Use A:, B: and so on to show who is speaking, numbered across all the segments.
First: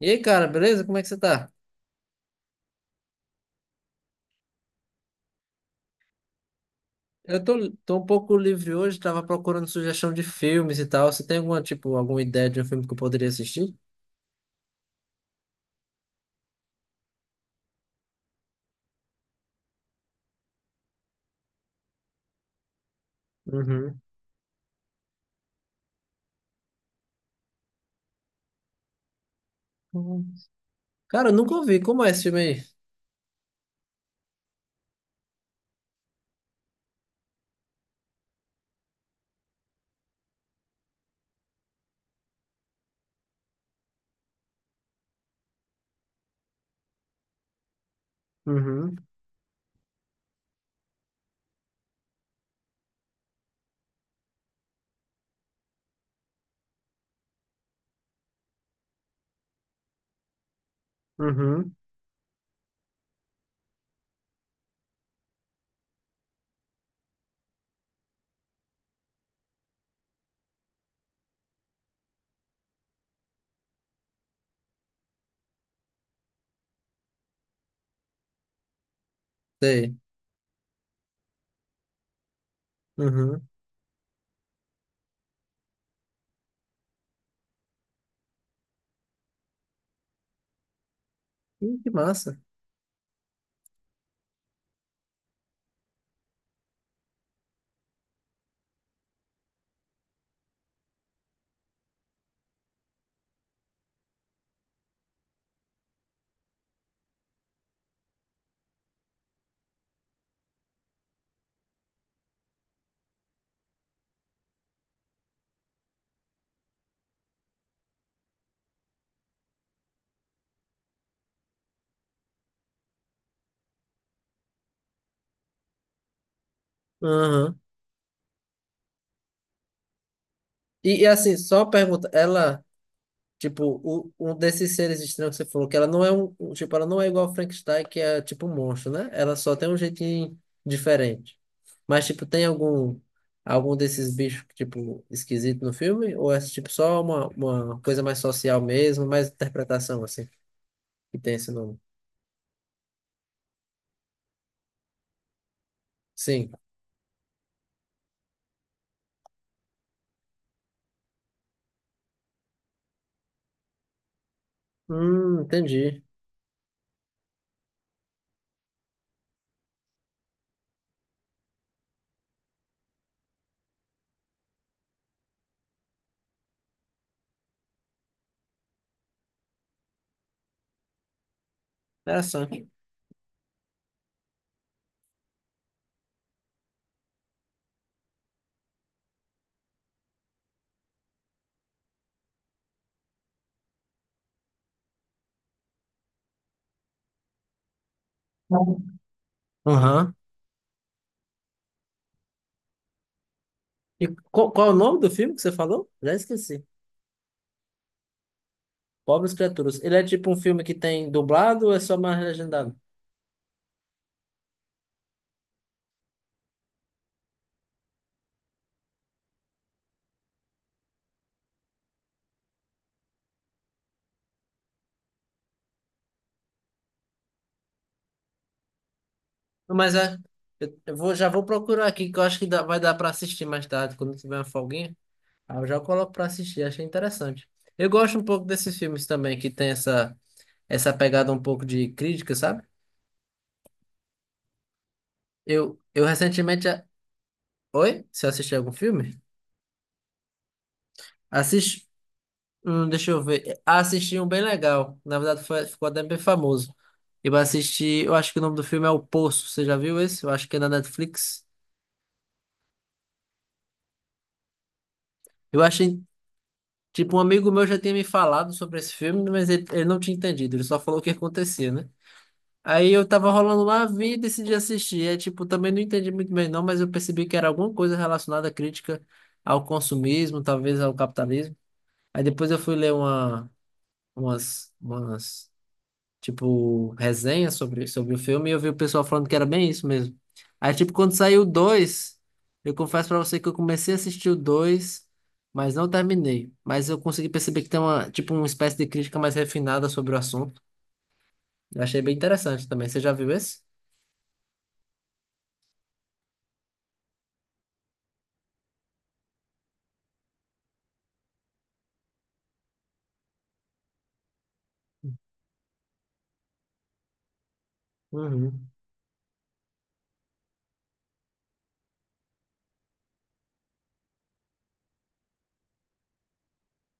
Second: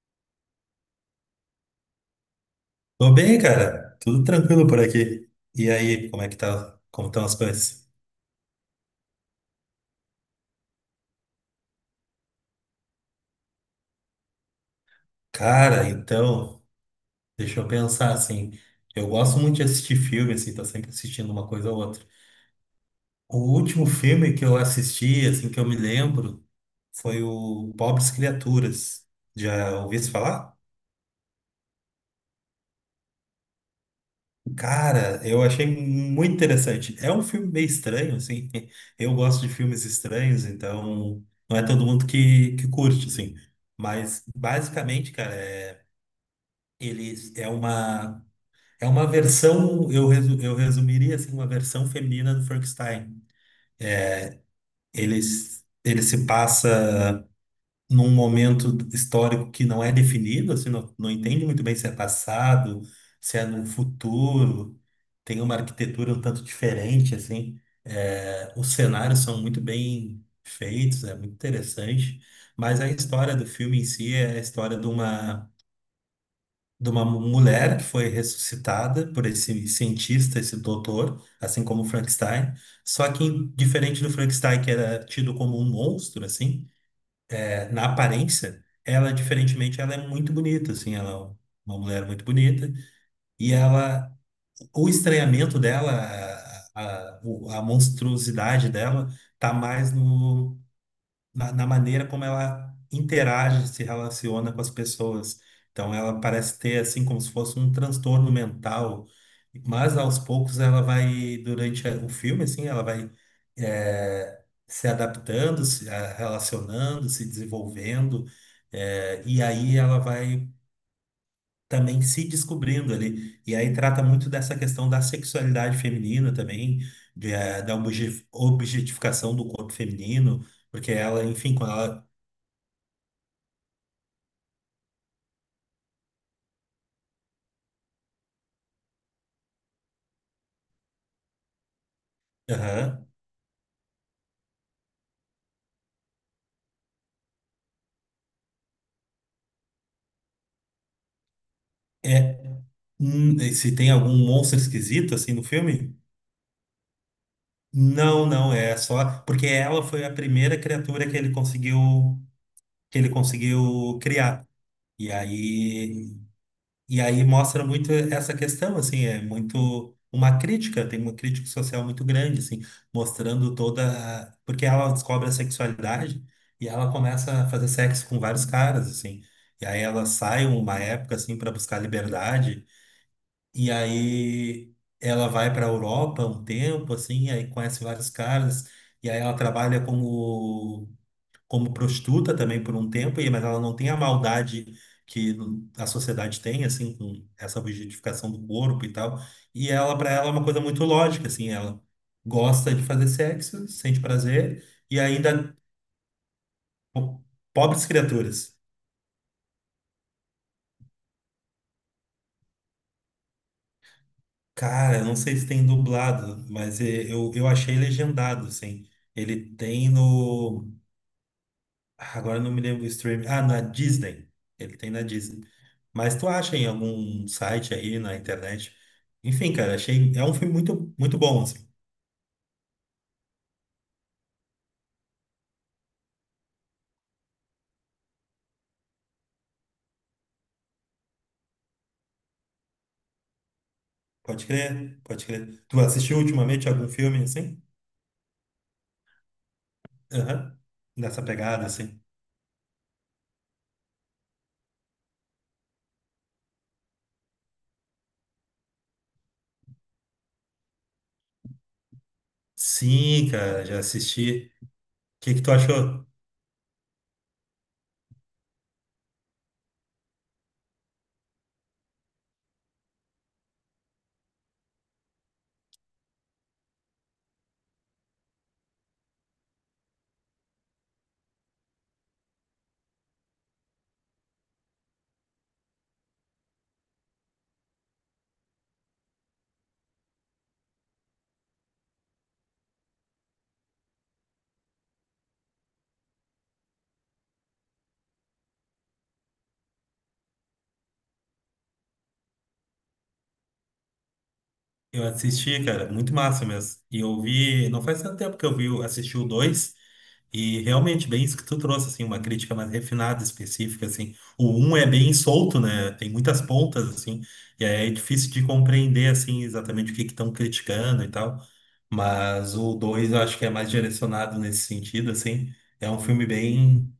A: E aí, cara, beleza? Como é que você tá?
B: Tô bem, cara. Tudo tranquilo por aqui. E aí, como é que tá? Como estão as
A: Eu tô,
B: coisas?
A: tô um pouco livre hoje, tava procurando sugestão de filmes e tal. Você tem tipo, alguma ideia de um filme que eu poderia assistir?
B: Cara, então, deixa eu pensar assim. Eu gosto muito de assistir filme, assim, tô sempre assistindo uma coisa ou outra. O último
A: Uhum.
B: filme que eu assisti, assim, que eu me lembro, foi o Pobres Criaturas. Já ouviu se
A: Uhum.
B: falar?
A: Cara, eu nunca ouvi. Como é esse filme aí?
B: Cara, eu achei muito interessante. É um filme meio estranho, assim. Eu gosto de filmes estranhos, então não é todo mundo que curte, assim. Mas basicamente, cara, ele é uma é
A: Uhum.
B: uma versão, eu resumiria assim, uma versão feminina do Frankenstein. Ele, ele se passa num momento histórico que não é definido, assim, não entende muito
A: Uhum.
B: bem se é passado, se é no futuro, tem uma arquitetura um tanto diferente, assim, os cenários são muito bem feitos, é muito interessante, mas a história do filme em si é a história de uma mulher que foi ressuscitada por esse
A: Sei.
B: cientista, esse doutor, assim como o Frankenstein, só que
A: Uhum.
B: diferente do Frankenstein, que era tido como um monstro, assim, na aparência, ela, diferentemente, ela é muito bonita, assim, ela é
A: Ih,
B: uma
A: que
B: mulher muito
A: massa.
B: bonita. E ela, o estranhamento dela, a monstruosidade dela, tá mais no, na, na maneira como ela interage, se relaciona com as pessoas. Então, ela parece ter, assim, como se fosse um transtorno mental, mas aos poucos ela vai, durante o filme, assim, ela vai eh, se adaptando, se relacionando, se desenvolvendo, e aí ela vai também se descobrindo ali. E aí trata muito dessa questão da sexualidade feminina também,
A: Uhum.
B: da objetificação do corpo feminino, porque
A: E
B: ela,
A: assim,
B: enfim,
A: só
B: quando
A: pergunta,
B: ela.
A: ela. Tipo, um desses seres estranhos que você falou, que ela não é tipo, ela não é igual a Frankenstein, que é tipo um monstro, né? Ela só tem um jeitinho diferente. Mas, tipo, tem algum
B: Aham.
A: algum desses bichos, tipo, esquisito no filme? Ou é, tipo, só uma coisa mais social mesmo, mais interpretação, assim, que tem esse nome?
B: É, e se tem algum monstro esquisito assim no filme?
A: Sim.
B: Não, não, é só porque ela foi a primeira criatura que ele conseguiu criar. E
A: Entendi.
B: aí e aí mostra muito essa questão assim, é muito uma crítica, tem uma crítica social muito grande assim, mostrando toda porque ela descobre a sexualidade e ela começa a fazer sexo com vários caras assim. E aí ela sai uma época assim para buscar liberdade.
A: Interessante.
B: E aí ela vai para a Europa um tempo, assim, aí conhece vários caras, e aí ela trabalha como prostituta também por um tempo, e mas ela não tem a maldade que a sociedade tem, assim, com essa objetificação do corpo e tal. E ela, para
A: Aham.
B: ela, é uma coisa muito lógica, assim, ela gosta de fazer sexo, sente
A: E qual,
B: prazer,
A: qual é o
B: e
A: nome do filme que você
B: ainda,
A: falou? Já esqueci.
B: po- pobres criaturas.
A: Pobres Criaturas. Ele é tipo um filme que tem dublado ou é só mais legendado?
B: Cara, eu não sei se tem dublado, mas eu achei legendado, assim. Ele tem no. Agora eu não me lembro o streaming. Ah, na Disney. Ele tem na Disney. Mas tu acha em algum site aí na internet? Enfim, cara,
A: Mas
B: achei.
A: é.
B: É um filme
A: Eu
B: muito,
A: eu
B: muito
A: já
B: bom,
A: vou
B: assim.
A: procurar aqui, que eu acho que vai dar pra assistir mais tarde, quando tiver uma folguinha. Aí eu já coloco pra assistir, achei interessante. Eu gosto um pouco desses filmes também, que tem essa pegada um pouco de crítica, sabe?
B: Pode crer, pode crer.
A: Eu,
B: Tu
A: eu
B: assistiu
A: recentemente.
B: ultimamente algum filme assim?
A: Oi? Você assistiu algum filme?
B: Aham. Nessa pegada,
A: Assisti.
B: assim.
A: Deixa eu ver. Ah, assisti um bem legal. Na verdade, ficou até bem famoso. Eu assisti. Eu acho que o nome do filme é O Poço. Você já viu esse? Eu acho que é na Netflix.
B: Sim, cara, já assisti. O que que tu
A: Eu achei.
B: achou?
A: Tipo, um amigo meu já tinha me falado sobre esse filme, mas ele não tinha entendido, ele só falou o que acontecia, né? Aí eu tava rolando lá, vi e decidi assistir. É, tipo, também não entendi muito bem não, mas eu percebi que era alguma coisa relacionada à crítica ao consumismo, talvez ao capitalismo. Aí depois eu fui ler umas tipo, resenha sobre o filme, e eu vi o pessoal falando que era bem isso mesmo. Aí, tipo, quando saiu o dois, eu confesso pra você que eu comecei a assistir o dois, mas não terminei. Mas eu consegui perceber que tem tipo, uma espécie de crítica mais refinada sobre o assunto. Eu achei bem interessante também. Você já viu esse?
B: Eu assisti, cara, muito massa mesmo. E eu vi. Não faz tanto tempo que eu vi, assisti o dois. E realmente, bem isso que tu trouxe, assim, uma crítica mais refinada, específica, assim. O um é bem solto, né? Tem muitas pontas, assim, e aí é difícil de
A: Uhum.
B: compreender, assim, exatamente o que que estão criticando e tal. Mas o dois eu acho que é mais direcionado nesse sentido, assim. É um filme bem,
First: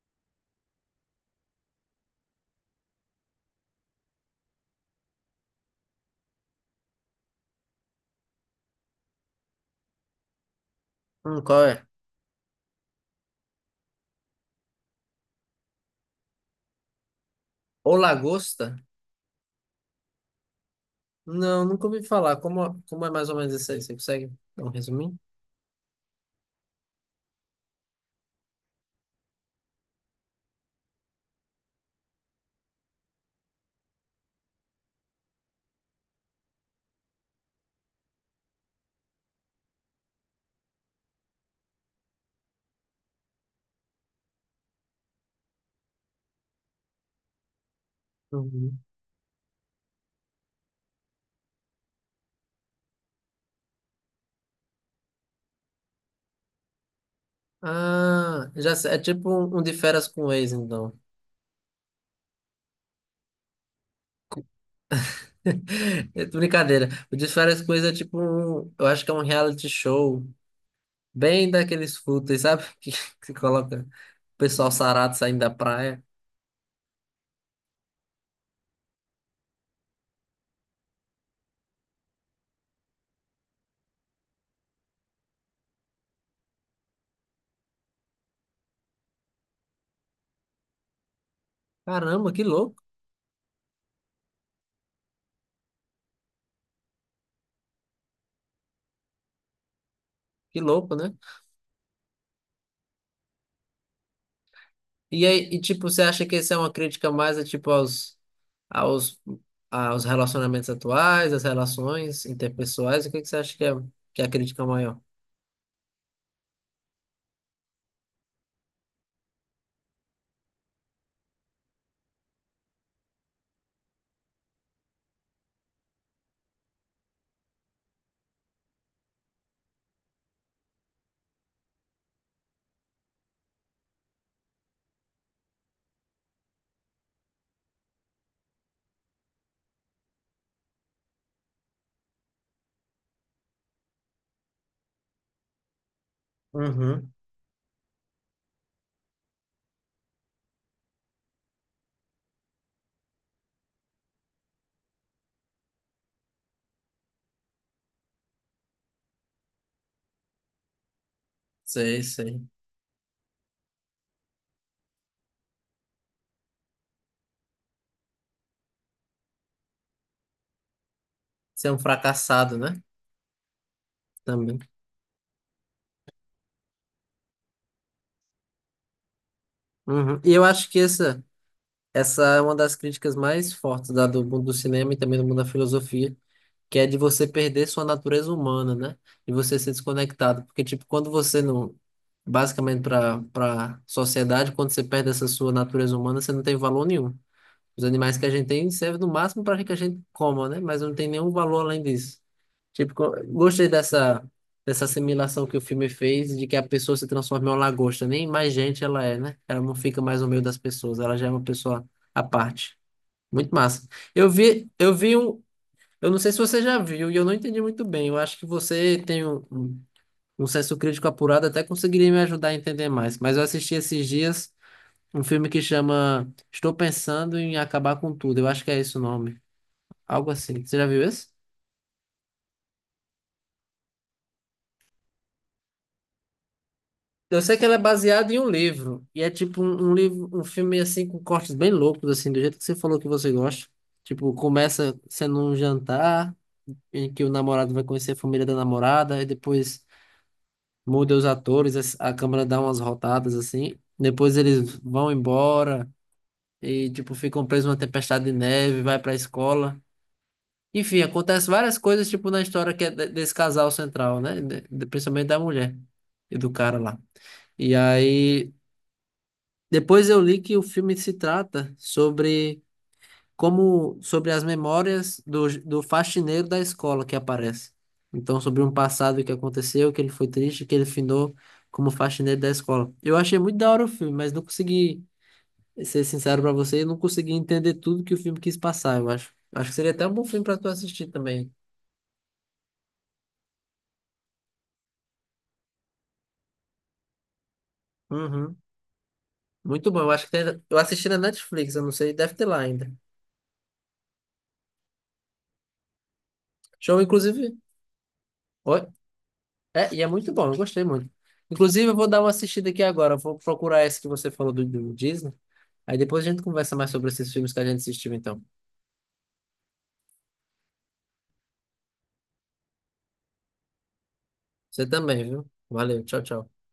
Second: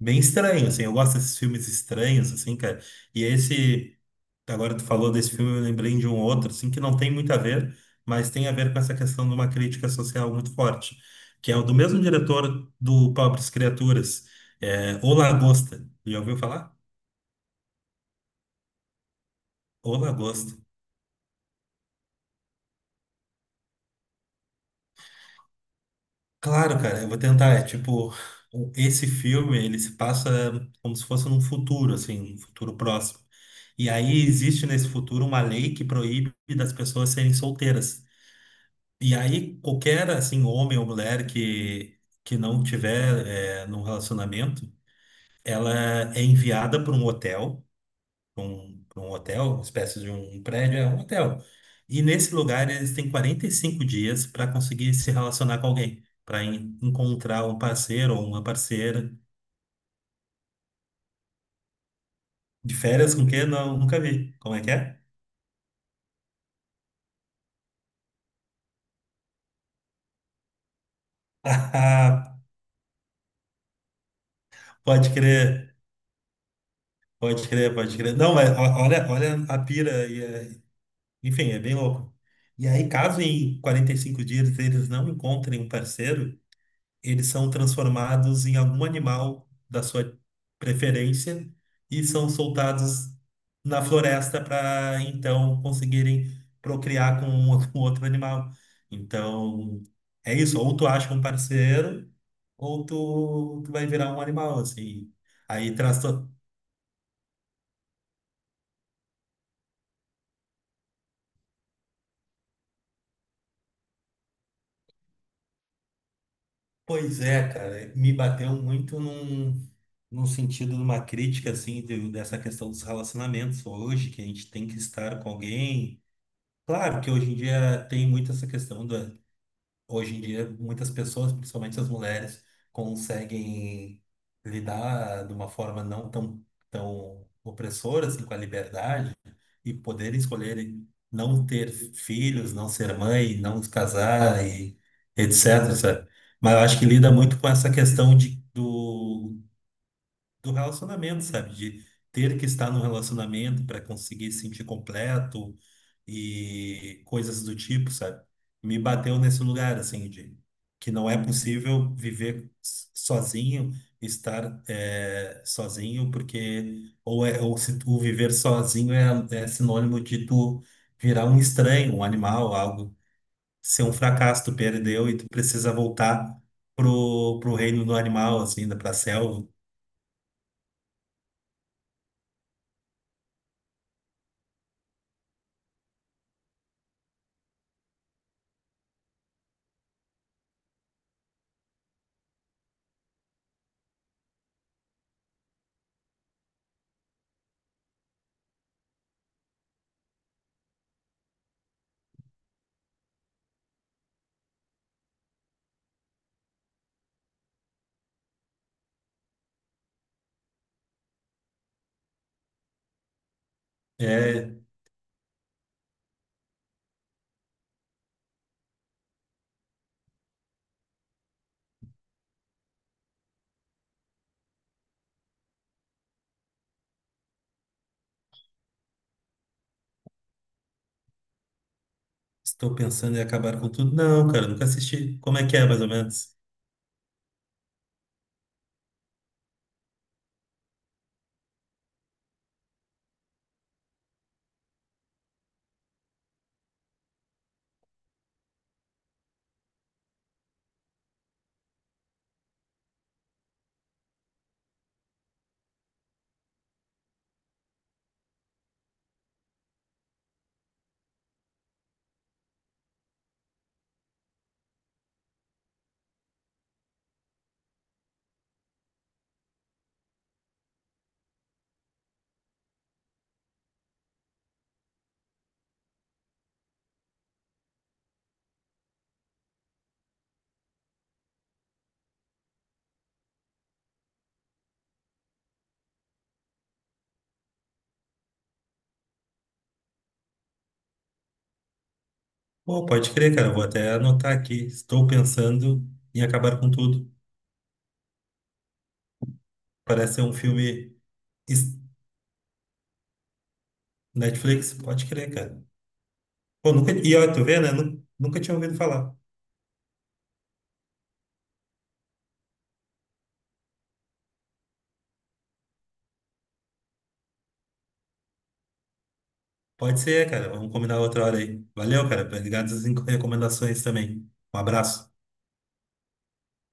B: bem estranho, assim. Eu gosto desses filmes estranhos, assim, cara. E esse. Agora tu falou desse filme, eu lembrei de um outro, assim, que não tem muito a ver, mas tem a ver com essa questão de uma crítica social muito forte, que é o
A: Qual
B: do
A: é?
B: mesmo diretor do Pobres Criaturas, O Lagosta. Já ouviu falar?
A: O Lagosta?
B: O Lagosta.
A: Não, nunca ouvi falar. Como é mais ou menos isso aí? Você consegue dar um resuminho?
B: Claro, cara, eu vou tentar. É tipo, esse filme, ele se passa como se fosse num futuro, assim, um futuro próximo. E aí existe nesse futuro uma lei que proíbe das pessoas serem solteiras. E aí, qualquer assim, homem ou mulher que não tiver num relacionamento, ela é enviada para um hotel, pra
A: Uhum.
B: um, pra um hotel, uma espécie de um prédio, é um hotel. E nesse lugar eles têm 45 dias para conseguir se relacionar com alguém, para encontrar um parceiro ou uma
A: Ah, já sei. É
B: parceira.
A: tipo um de férias com o ex, então.
B: De férias com quem? Não, nunca vi. Como é que é?
A: É brincadeira. O De Férias com Ex é tipo um, eu acho que é um reality show bem daqueles fúteis, sabe? Que coloca o pessoal
B: Pode
A: sarado saindo da
B: crer,
A: praia.
B: pode crer, pode crer. Não, mas olha, olha a pira aí. Enfim, é bem louco. E aí, caso em 45 dias eles não encontrem um parceiro, eles são transformados em algum animal da sua preferência e são
A: Caramba,
B: soltados na floresta para então conseguirem procriar com outro animal. Então, é isso.
A: que
B: Ou tu
A: louco, né?
B: acha um parceiro, ou tu vai virar um animal, assim.
A: E aí, e
B: Aí
A: tipo,
B: traz
A: você acha
B: to-
A: que isso é uma crítica mais é, tipo aos aos relacionamentos atuais, às relações interpessoais? O que que você acha que é a crítica maior?
B: Pois é, cara, me bateu muito num sentido de uma crítica, assim, dessa questão dos relacionamentos hoje, que a gente tem que estar com alguém. Claro que hoje em dia tem muito essa questão hoje em dia muitas pessoas, principalmente as mulheres, conseguem lidar de uma forma não tão, tão opressora, assim, com a liberdade, e poder escolher não ter filhos, não ser mãe, não se casar e etc, sabe? Mas eu acho que lida
A: Uhum.
B: muito com essa questão do relacionamento, sabe? De ter que estar num relacionamento para conseguir se sentir completo e coisas do tipo, sabe? Me bateu nesse lugar, assim, de que não é possível
A: Sei, sei.
B: viver sozinho, estar sozinho, porque ou se tu viver sozinho é sinônimo de tu virar um
A: Ser um
B: estranho, um animal,
A: fracassado, né?
B: algo, ser um fracasso, tu
A: Também.
B: perdeu e tu precisa voltar pro reino do animal, assim, pra selva.
A: Uhum. E eu acho que essa é uma das críticas mais fortes do mundo do cinema e também do mundo da filosofia, que é de você perder sua natureza humana, né? E você ser desconectado. Porque, tipo, quando você não. Basicamente, para sociedade, quando você perde essa sua natureza humana, você não tem valor nenhum. Os animais que a gente tem servem no máximo para que a gente coma, né? Mas não tem nenhum valor além disso. Tipo, gostei dessa assimilação que o filme fez de que a pessoa se transforma em uma lagosta. Nem mais gente ela é, né? Ela não fica mais no meio das pessoas, ela já é uma pessoa à parte. Muito massa. Eu
B: É,
A: vi, eu vi um. Eu não sei se você já viu e eu não entendi muito bem. Eu acho que você tem um senso crítico apurado, até conseguiria me ajudar a entender mais. Mas eu assisti esses dias. Um filme que chama Estou Pensando em Acabar com Tudo. Eu acho que é esse o nome. Algo assim. Você já viu esse?
B: estou pensando em acabar com tudo. Não, cara, nunca assisti. Como é que é, mais ou menos?
A: Eu sei que ele é baseado em um livro. E é tipo um livro, um filme assim com cortes bem loucos, assim, do jeito que você falou que você gosta. Tipo, começa sendo um jantar em que o namorado vai conhecer a família da namorada, e depois muda os atores, a câmera dá umas rotadas assim. Depois eles vão embora e tipo ficam presos numa tempestade de neve, vai pra escola. Enfim, acontece várias coisas, tipo, na história que é desse casal central, né? Principalmente da mulher e do cara lá. E aí, depois eu li que o filme se trata sobre sobre as memórias do faxineiro da escola que aparece. Então, sobre um passado que aconteceu, que ele foi triste, que ele finou como faxineiro da escola. Eu achei muito da hora o filme, mas não consegui ser sincero pra você, eu não consegui entender tudo que o filme quis passar, eu acho. Acho que seria até um bom filme pra tu assistir também.
B: Pô, pode crer, cara. Eu vou até anotar aqui. Estou pensando em acabar com tudo.
A: Uhum. Muito bom. Eu
B: Parece ser
A: acho que
B: um
A: tem, eu
B: filme
A: assisti na Netflix,
B: es-
A: eu não sei, deve ter lá ainda.
B: Netflix. Pode crer, cara. Pô, nunca...
A: Show,
B: E ó, tu
A: inclusive.
B: vê, né? Nunca tinha ouvido
A: Oi?
B: falar.
A: É, e é muito bom, eu gostei muito. Inclusive, eu vou dar uma assistida aqui agora. Eu vou procurar esse que você falou do Disney. Aí depois a gente conversa mais sobre esses filmes que a gente assistiu, então.
B: Pode ser, cara. Vamos combinar outra hora aí. Valeu, cara. Obrigado pelas recomendações também. Um
A: Você
B: abraço.
A: também, viu? Valeu, tchau, tchau.